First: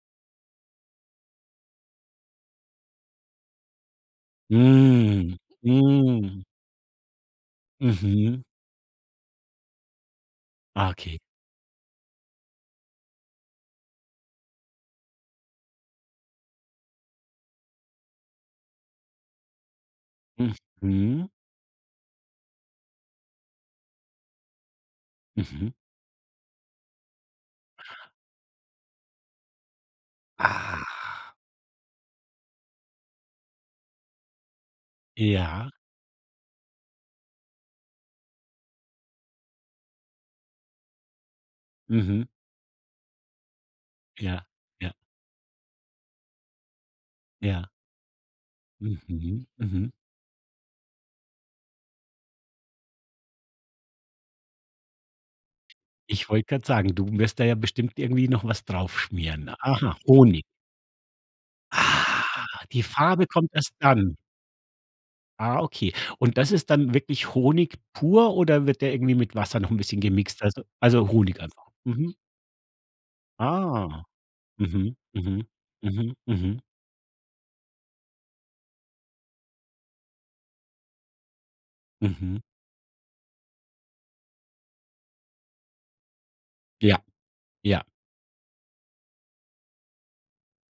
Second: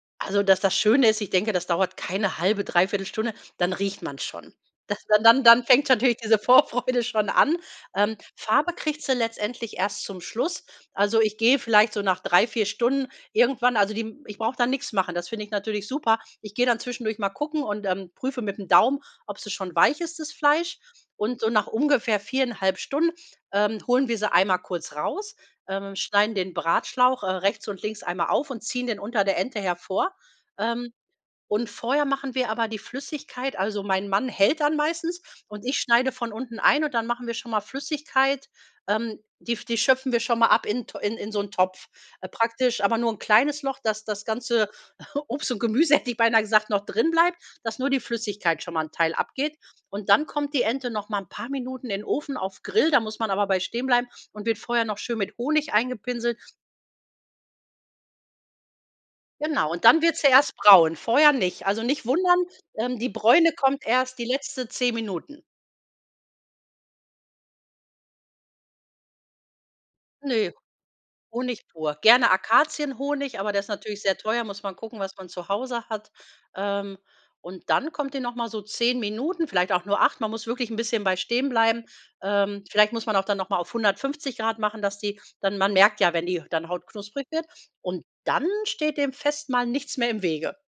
Also, das das Schöne ist, ich denke, das dauert keine 1/2, 3/4 Stunde, dann riecht man's schon. Das dann Mm. dann dann fängt natürlich diese Mm. Vorfreude schon an, ähm, Mhm. Farbe kriegt sie letztendlich erst zum Schluss. Ah. Okay. Also ich gehe vielleicht so nach 3, 4 Stunden irgendwann also die ich brauche da nix machen, das finde ich natürlich super. Ich gehe dann zwischendurch mal gucken und, ähm, prüfe mit'm Daumen, ob sie schon weich ist, das Hm, Fleisch mhm. und so nach ungefähr 4 1/2 Stunden, ähm, holen wir sie einmal kurz raus, Mhm. äh, schneiden den Bratschlauch, äh, rechts und links einmal auf und ziehen den unter der Ente hervor, ähm, Ah. und vorher machen wir aber die Flüssigkeit also mein Mann hält dann meistens und Ja. ich schneide von unten ein und dann machen wir schon mal Flüssigkeit ähm, die die schöpfen wir schon mal ab in T in in so 'n Topf, Mhm. äh, praktisch aber nur kleines Loch, dass das Ja. ganze Ja. Obst und Gemüse hätte ich beinah gesagt, noch drinbleibt, Ja. dass nur die Flüssigkeit schon mal 'n Teil Mhm. abgeht. Mhm. Und dann kommt die Ente noch mal 'n paar Minuten in 'n Ofen auf Grill, da muss man aber bei stehen bleiben und wird vorher noch schön mit Honig Ich eingepinselt. wollte grad sagen, du wirst da ja bestimmt irgendwie noch was drauf schmieren. Genau, und Aha, dann wird sie Honig. erst braun, vorher nicht. Also nicht Ah, wundern, die ähm, die Farbe Bräune kommt erst kommt dann. erst die letzte 10 Minuten. Ah, okay, und das ist dann wirklich Honig pur oder wird der irgendwie mit Wasser noch 'n bisschen gemixt, Ne, weißt du also Honig einfach. Honig pur, Mhm. gerne Akazienhonig, aber der ist natürlich Ah. sehr teuer, muss man Mhm. gucken, was man Mhm. zu Hause hat, Mhm. Mhm. ähm, und dann kommt die noch mal so 10 Minuten vielleicht auch nur 8, man muss wirklich 'n bisschen bei stehen bleiben, Mhm. ähm, vielleicht muss man auch dann noch mal auf 150 C machen, dass die dann man merkt ja, wenn die dann Haut Ja, knusprig wird, ja. und dann steht dem Festmahl nichts mehr im Wege.